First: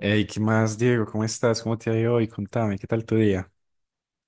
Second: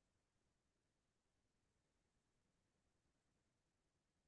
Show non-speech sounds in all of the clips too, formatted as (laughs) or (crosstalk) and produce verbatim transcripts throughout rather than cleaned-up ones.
Hey, ¿qué más, Diego? ¿Cómo estás? ¿Cómo te ha ido hoy? Contame, ¿qué tal tu día?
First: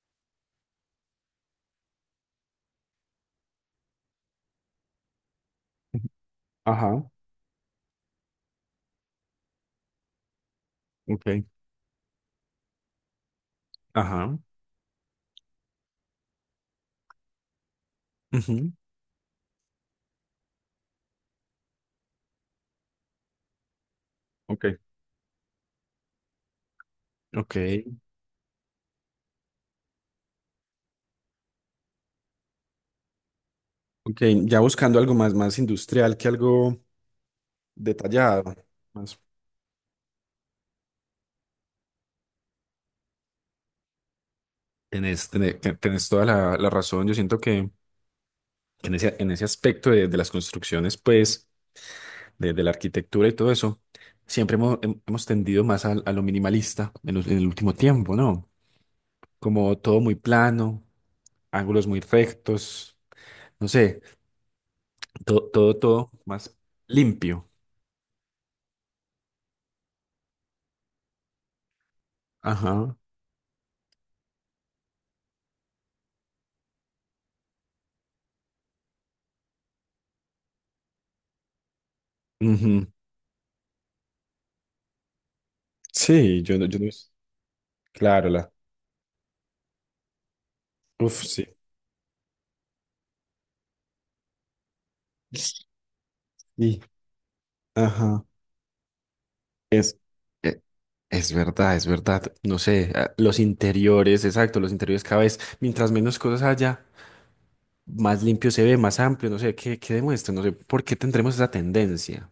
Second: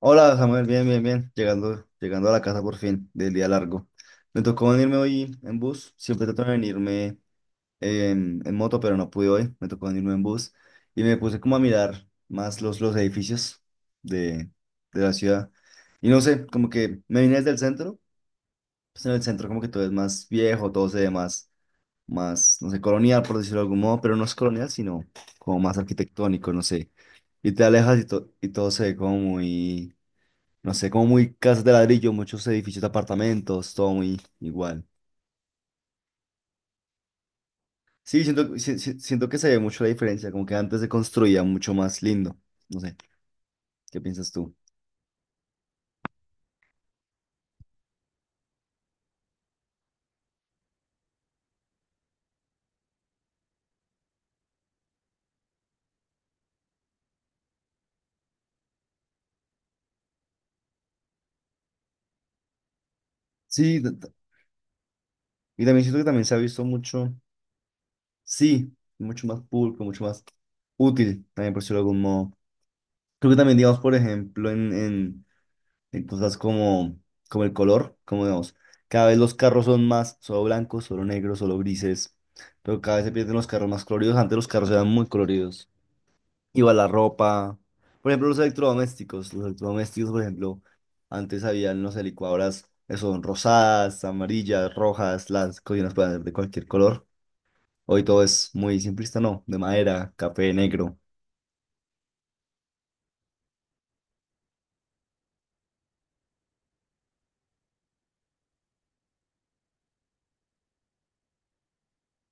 Hola Samuel, bien, bien, bien. Llegando, llegando a la casa por fin del día largo. Me tocó venirme hoy en bus. Siempre trato de Ajá, venirme en, en moto, pero no pude hoy. Me tocó venirme en bus. Y me puse ok, como a mirar más los, los edificios ajá. de, de la ciudad. Y no sé, como que me vine desde el centro. Ujú, Pues en el centro como que todo es más viejo, todo se ve más, más, no sé, colonial, por decirlo de algún modo. Pero no es colonial, ok. sino como más arquitectónico, no sé. Y Ok, te alejas y, to- y todo se ve como muy no sé, como muy casas de ladrillo, muchos edificios de apartamentos, todo muy ok. Ya igual. buscando algo más, más industrial que algo Sí, detallado. siento, si- si- Más. siento que se ve mucho la diferencia, como que antes se construía mucho más lindo. No sé, ¿qué piensas tú? Tenés, tené- te- tenés toda la, la razón. Yo siento que en ese, en ese aspecto de, de las construcciones, pues, de, de la arquitectura y todo eso, siempre hemos, hem- hemos tendido más al- a, lo minimalista en, los- en el último tiempo, ¿no? Como todo muy plano, ángulos muy rectos, no Sí, t- sé. t- Todo, y todo, también siento que todo también se ha más visto mucho, limpio. sí, mucho más pulcro, mucho más útil, también por decirlo de algún modo. Ajá. Creo que también, digamos, por ejemplo, en, en, en cosas como, como el color, como digamos, cada vez los carros son más solo blancos, solo negros, solo grises, pero Ujú. cada vez se pierden los carros más coloridos. Antes los carros eran muy coloridos. Sí, yo no, Iba yo no. la ropa. Por ejemplo, Claro, los la. electrodomésticos. Los electrodomésticos, por ejemplo, Uf, antes sí. había, no sé, licuadoras que son rosadas, amarillas, rojas, las cocinas pueden ser de cualquier Sí. color. Hoy todo Ajá. es muy simplista, ¿no? De Es, madera, café, e- negro. es verdad, es verdad. No sé, ah, los interiores, exacto, los interiores cada vez, mientras menos cosas haya, más limpio se ve, más amplio, no sé, ¿qué, qué demuestra? No sé, ¿por qué tendremos esa tendencia?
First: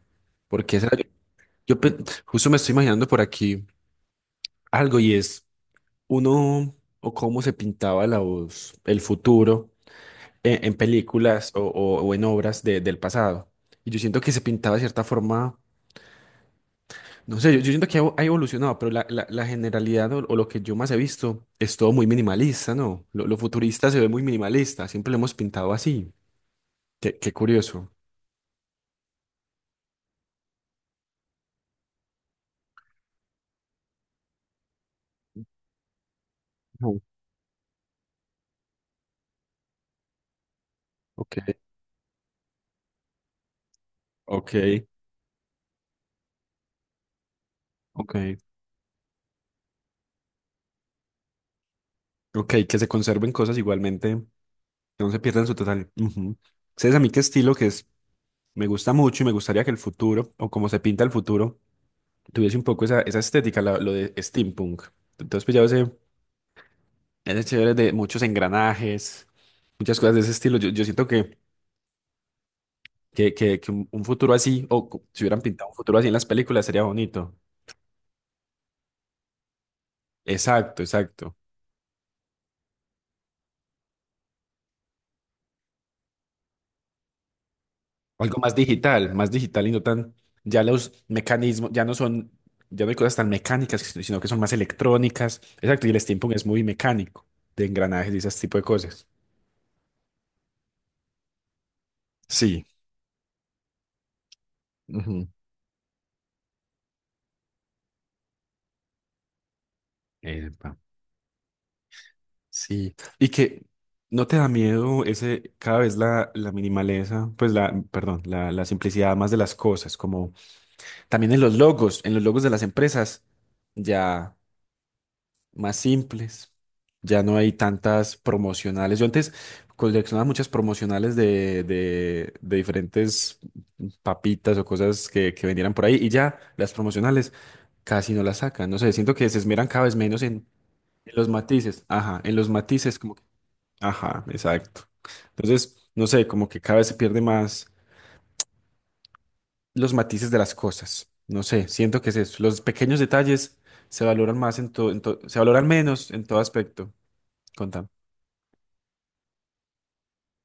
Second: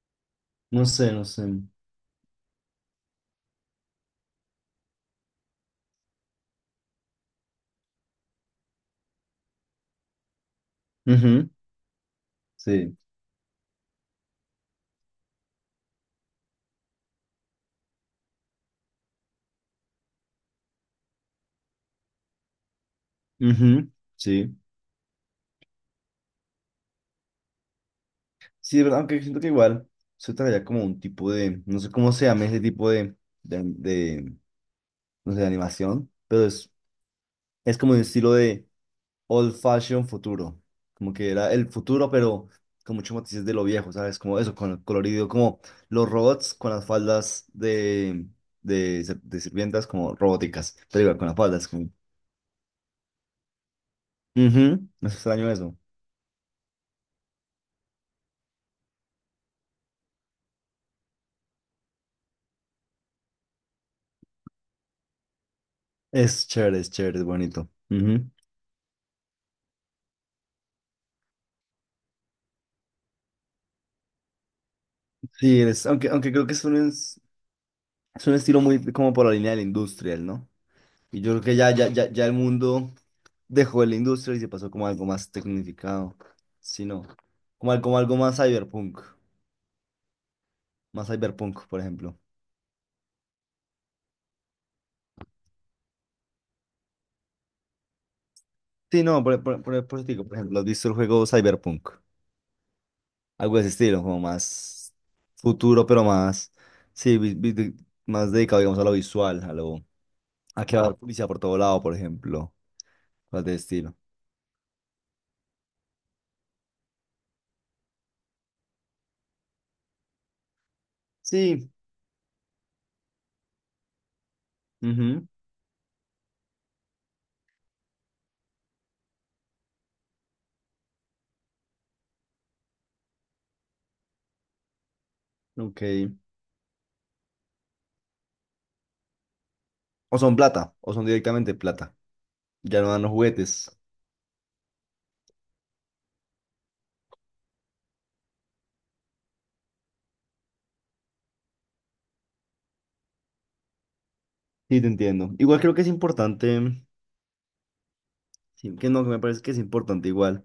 Porque No esa- Yo, sé, no sé. yo pe- justo me estoy imaginando por aquí algo y es uno o cómo se pintaba la voz, el futuro en, en Ujú, películas o, o- o en obras de- sí. del pasado. Y yo siento que se pintaba de cierta forma, no sé, yo, yo siento que ha evo- ha evolucionado, pero la, la- la generalidad o, o lo que yo más he visto es todo muy minimalista, ¿no? Lo, lo Ujú, futurista se ve muy sí. minimalista, siempre lo hemos pintado así. Qué, qué curioso. Sí, de verdad, aunque siento que igual se traía como un tipo de, no sé cómo se llama ese tipo de, de, de, no sé, de animación, pero es, Ujú, es como un estilo de old fashion futuro, como que ok, era el futuro, pero con muchos matices de lo viejo, ¿sabes? Como ok, eso, con el colorido, como los robots con las faldas de, ok. de, ser- de sirvientas como robóticas, pero igual con las faldas. Como... Ok, que se conserven cosas igualmente, Ujú, que no no es se pierdan extraño su eso. totalidad. Ujú. ¿Sabes a mí qué estilo que es? Me gusta mucho y me gustaría que el futuro, o como se pinta el futuro, tuviese un poco esa, esa estética, la- lo de steampunk. Entonces, pues ya ese, Es chévere, es chévere, es ese bonito. chévere de muchos Ujú. engranajes, muchas cosas de ese estilo. Yo, yo siento que, que, que, que un, un futuro así, o cu- si hubieran Sí, pintado un es, futuro así aunque, en las aunque creo que es películas, sería un, es bonito. un estilo muy como por la línea del industrial, ¿no? Exacto, Y yo exacto. creo que ya, ya, ya, ya el mundo dejó de la industria y se pasó como algo más tecnificado, sino como, al- como algo más Algo más cyberpunk. digital, más digital y no tan, ya los Más Cyberpunk, mecanismos, por ya no ejemplo. son, ya no hay cosas tan mecánicas, si, sino que son más electrónicas. Exacto, y el steampunk es muy mecánico, de engranajes y ese tipo de Sí, cosas. no, por, por, por, por eso te digo, por ejemplo, ¿has visto el juego Cyberpunk? Sí. Algo de ese estilo, como más Ujú. futuro, pero más, sí, vi- vi- de- más dedicado, digamos, a lo visual, a lo, a Epa. que va a haber policía por todo lado, por ejemplo, Sí, y cosas de ese que estilo. no te da miedo ese, cada vez la, la minimaleza, pues la, perdón, la, la simplicidad más de las cosas, como también en los Sí, logos, en los logos de las empresas, ya ujú, más simples, ya no hay tantas promocionales. Yo antes coleccionaba muchas promocionales de, de, de diferentes papitas o cosas que, que vendieran por ahí, y ok. ya las promocionales casi no las sacan, no sé, siento que se esmeran cada vez O menos son en, plata, o son en los directamente matices, plata. ajá, en los Ya no matices, dan los como juguetes. ajá, exacto. Entonces, no sé, como que cada vez se pierde más los matices de las cosas. No sé, siento que es eso. Los pequeños detalles se valoran más en Sí, te todo, en to- entiendo. se Igual valoran creo que es menos en todo importante, aspecto. Contame. sí, que no, que me parece que es importante igual.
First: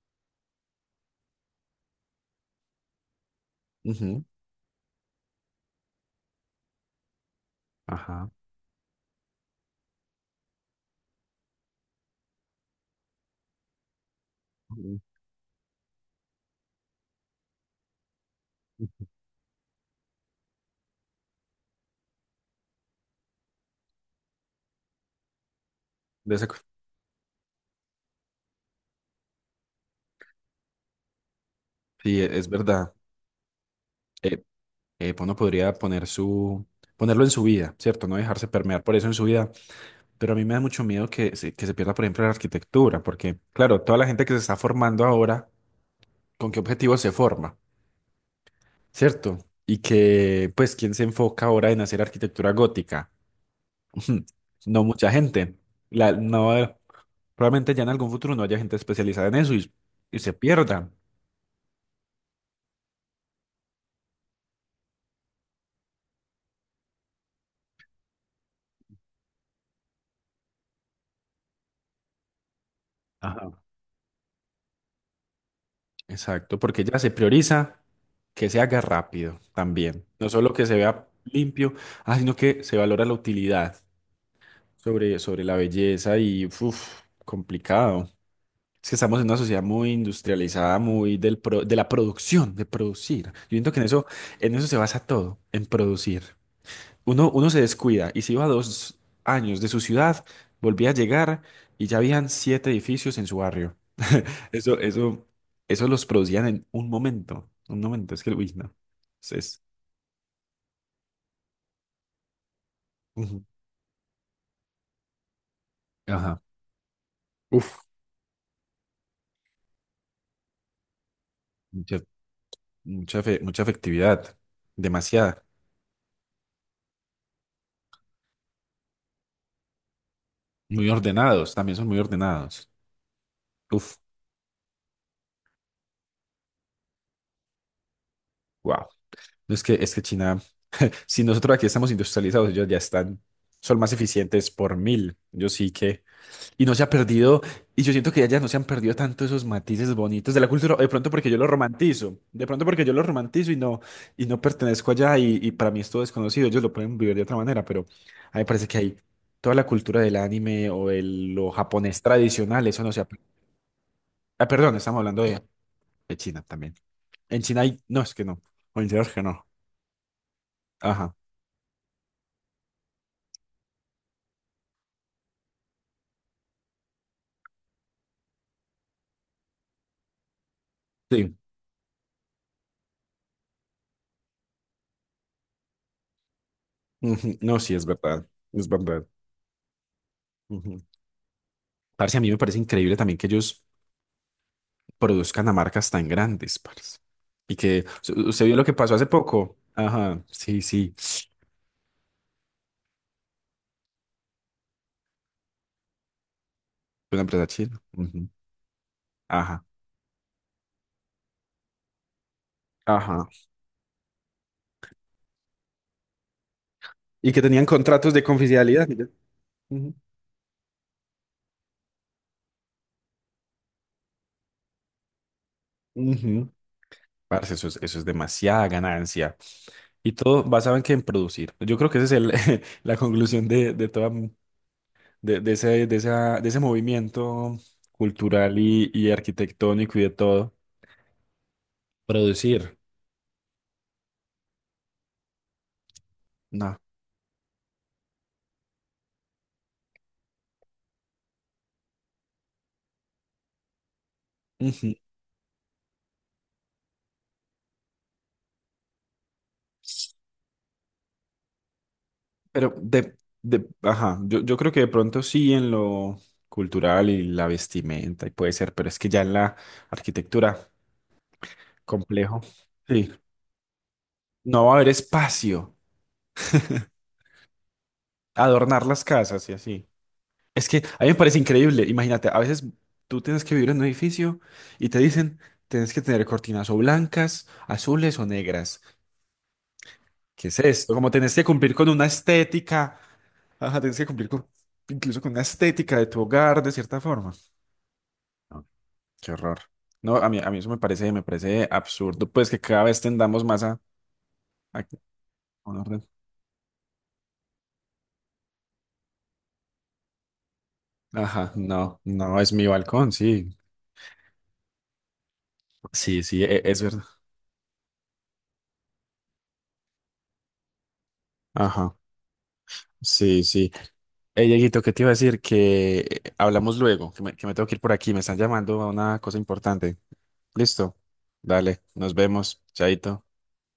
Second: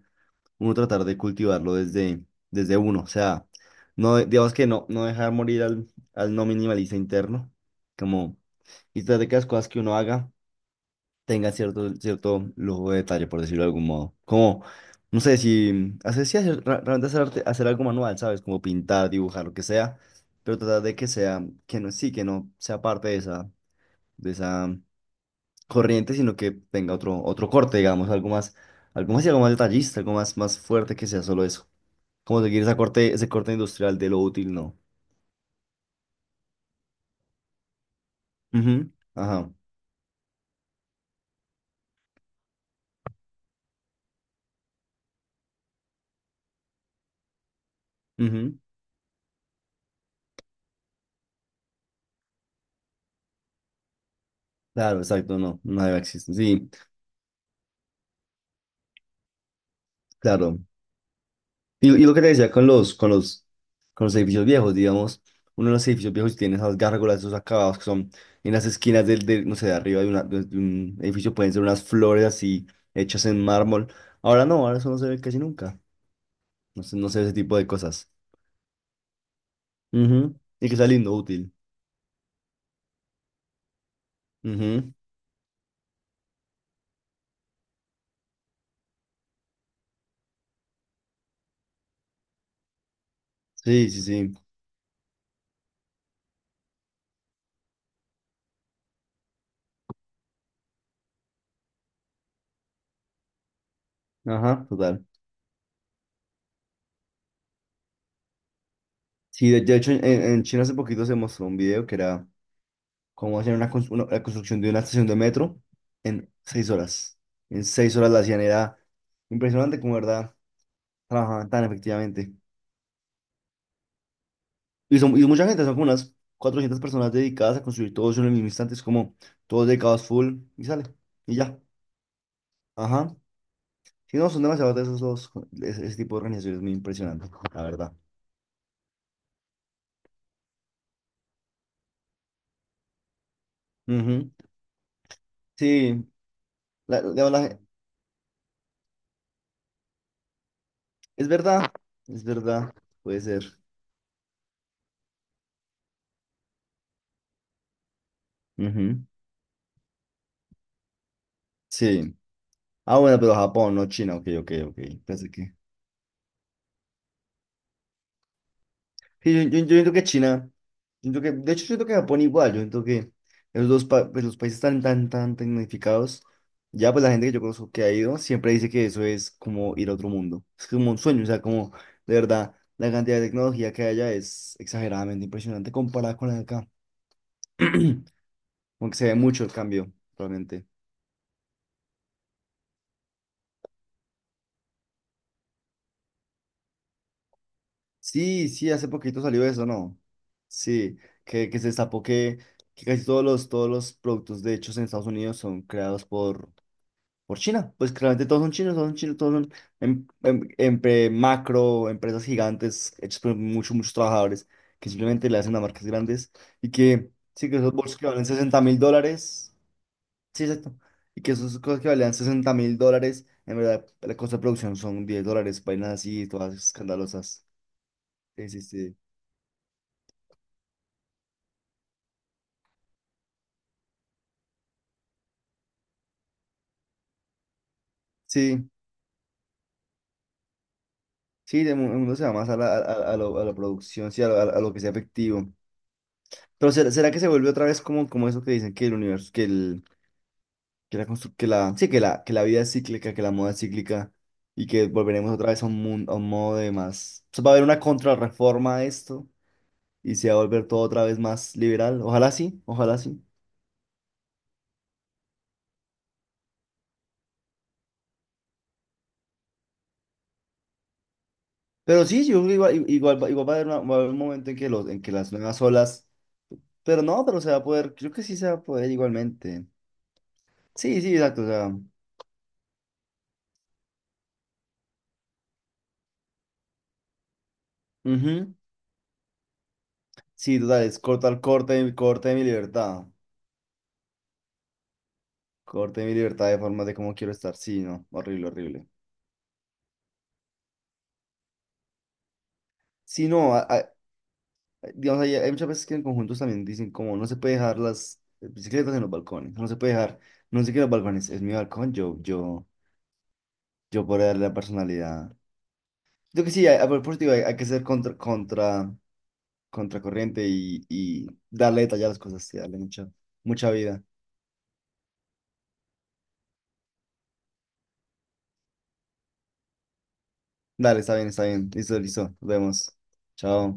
Uno tratar de cultivarlo desde, desde uno. O sea, no, Ujú, de- digamos que no, no dejar morir al, al no minimalista interno, ajá. como, y tratar de que las cosas que uno haga tengan cierto, cierto lujo de detalle, por decirlo de algún modo. Como, Ujú. no sé, si hacer, sí, hacer, ra- realmente hacer, arte- hacer algo manual, ¿sabes? Como pintar, dibujar, lo que sea, pero tratar de que sea, que no, sí, que no sea parte de esa, de esa corriente, De sino esa que co- tenga otro, otro corte, digamos, algo más, algo más y algo más detallista, algo más, más fuerte que sea solo eso. sí, e- Como es seguir esa verdad. corte, ese corte industrial de lo Eh, útil, no. eh, uno podría poner su, ponerlo en su vida, ¿cierto? No dejarse permear Ujú. por eso en su Ajá. vida. Pero a mí me da mucho miedo que se, que se pierda, por ejemplo, la arquitectura, porque, claro, toda la gente que se está formando ahora, ¿con qué objetivo se forma? Ujú. ¿Cierto? Y que, pues, ¿quién se enfoca ahora en hacer arquitectura gótica? (laughs) No Claro, mucha exacto, gente. no, no debe La, existir. no, Sí, probablemente ya en algún futuro no haya gente especializada en eso y, y se claro. pierda. Y, y lo que te decía con los, con los, con los edificios viejos, digamos, uno de los edificios viejos tiene esas gárgolas, esos acabados que son en las esquinas del, del, no sé, de arriba de, una- de- de un edificio pueden ser unas flores así hechas en Ajá. mármol. Ahora no, ahora eso no se ve casi nunca. Exacto, No porque sé ya no se sé ese tipo de prioriza cosas. que se haga rápido también. No Ujú, solo que y se que sea vea lindo, útil. limpio, ah, sino que se valora la utilidad Ujú. sobre, sobre la belleza y, uff, complicado. Es que estamos en una sociedad muy industrializada, muy del pro- de la producción, de producir. Yo siento que en Sí, sí, eso, sí. en eso se basa todo, en producir. Uno, uno se descuida y se iba dos años de su ciudad, volvía a llegar y ya habían siete edificios en su barrio. (laughs) Ajá, Eso, total. eso, eso los producían en un momento, un momento. Es que, uy, no. Es, Sí, de es- de hecho, en, en China hace poquito se mostró un video que era cómo Ujú. hacer una, cons- una- la construcción de una estación de metro en Ajá. seis horas. En Uf, seis horas la hacían, era impresionante como, verdad, trabajaban tan mucha, efectivamente. mucha, fe- mucha efectividad, Y son y demasiada. mucha gente, son como unas cuatrocientas personas dedicadas a construir todo eso en el mismo instante. Es como todos dedicados full y sale. Muy Y ordenados, ya. también son muy ordenados. Ajá. Uf. Sí, no, son demasiados de esos los, ese, ese tipo de organizaciones, es muy impresionante, la verdad. Wow. No, es que, es que China, si nosotros aquí estamos industrializados, ellos ya están, son más Ujú. eficientes por mil. Yo sí que. Sí, Y no se ha la- la- perdido, la- y yo siento que allá no se han perdido tanto esos matices bonitos de la cultura, o de pronto es porque yo lo verdad, romantizo, es de pronto verdad, porque yo lo puede ser. romantizo y no, y no pertenezco allá, y, y para mí es todo desconocido, ellos lo pueden vivir de otra manera, pero a mí me parece que hay Ujú. toda la cultura del anime o el, lo japonés Sí. tradicional, eso no Ah, se ha. per- bueno, pero Japón, no China. Ok, Ah, ok, perdón, ok. estamos hablando Pensé de, que... de China también. En China hay, no, es que no, o en China es que Sí, yo, no. yo, yo siento que China... yo Ajá. siento que... De hecho, yo siento que Japón igual. Yo siento que esos dos pa- pues, los países tan, tan, tan tecnificados. Ya, pues la gente que yo conozco que ha ido siempre dice que eso es como ir a otro mundo. Es como un sueño. O Sí. sea, como de verdad, la cantidad de tecnología que hay allá es exageradamente impresionante comparada con la de acá. Ujú, no, sí, es verdad, es (clears throat) Aunque se verdad. ve mucho el cambio, realmente. Ujú. Parce, a mí me parece increíble también que ellos produzcan a marcas tan grandes, parce. Y que se usted Sí, vio lo sí, que hace pasó hace poquito salió poco. eso, ¿no? Ajá, sí, sí, Sí, que, que se destapó que, que casi todos los, todos los productos de hechos en Estados Unidos son creados por, una por empresa China. china. Pues claramente Ujú, todos son chinos, todos son chinos, todos son ajá, em- em- empre- macro, empresas gigantes, hechas ajá. por muchos, muchos trabajadores, que simplemente le hacen a marcas grandes y que, Y que sí, que tenían esos bolsos que contratos de valen sesenta mil confidencialidad. Mira. dólares, Ujú, sí, exacto, y que esas cosas que valían sesenta mil dólares, en verdad, la costa de producción son diez dólares, vainas así, ujú. todas escandalosas. Parce, eso es, eso es Sí, sí, demasiada sí. ganancia. Y todo basado en que en producir. Yo creo que esa es el- (laughs) la conclusión de, de toda, de, de ese, de esa- de ese movimiento cultural Sí, y, y arquitectónico y de todo. sí, de mu- uno se va más a la, Producir. a, a lo- a la producción, sí, a, lo a lo- a lo que sea efectivo. Pero No. ¿será, será que se vuelve otra vez como, como eso que dicen que el universo, que el, que la constru- que la, sí, que la, que la vida es cíclica, que la moda es cíclica y que Ujú. volveremos otra vez a un mundo, a un modo de más. O sea, va a haber una contrarreforma a esto y se va a volver todo otra vez más liberal. Ojalá sí, Pero ojalá de, sí. de, ajá, yo, yo creo que de pronto sí en lo cultural y la vestimenta y puede ser, pero es que ya en la arquitectura, Pero sí, yo complejo. creo que igual, Sí, igual, va igual va a haber, una- va a haber un momento en no que va a los, haber en que las nuevas espacio, olas, pero no, pero se va a poder, creo que sí se va a adornar poder las casas y igualmente. así. Es que Sí, a mí sí, me parece exacto, o sea. increíble, imagínate, a veces tú tienes que vivir en un edificio y te dicen, tienes que tener cortinas o blancas, azules o Ujú. negras. ¿Qué es Sí, total, esto? es Como tenés cortar que cumplir con corte, una corte de mi estética libertad. ajá, tienes que cumplir con, incluso con una estética Corte de de mi tu libertad de hogar, de formas de cierta cómo quiero forma. estar. Sí, no, horrible, No, horrible. qué horror. No, a mí, a mí eso me parece, me parece absurdo, pues que cada vez Sí, tendamos no, a- más a, a- a que- digamos, hay, hay muchas a un veces que en orden. conjuntos también dicen como no se puede dejar las bicicletas en los balcones, no se puede dejar, no sé qué en los balcones, es Ajá, mi balcón, no, yo, no es yo, mi balcón, sí. yo por darle la personalidad. Sí, sí, Yo que e- sí, es a, a verdad. propósito, hay, hay que ser contra, contra, contracorriente y, y darle Ajá, detalle a las cosas, sí, darle mucha, sí, mucha sí. vida. Hey, Dieguito, ¿qué te iba a decir? Que eh, hablamos luego, que me, que me tengo que ir por aquí, me están llamando a una cosa importante. Listo, Dale, está bien, está bien, dale, listo, nos listo, nos vemos, vemos. chaito. Chao.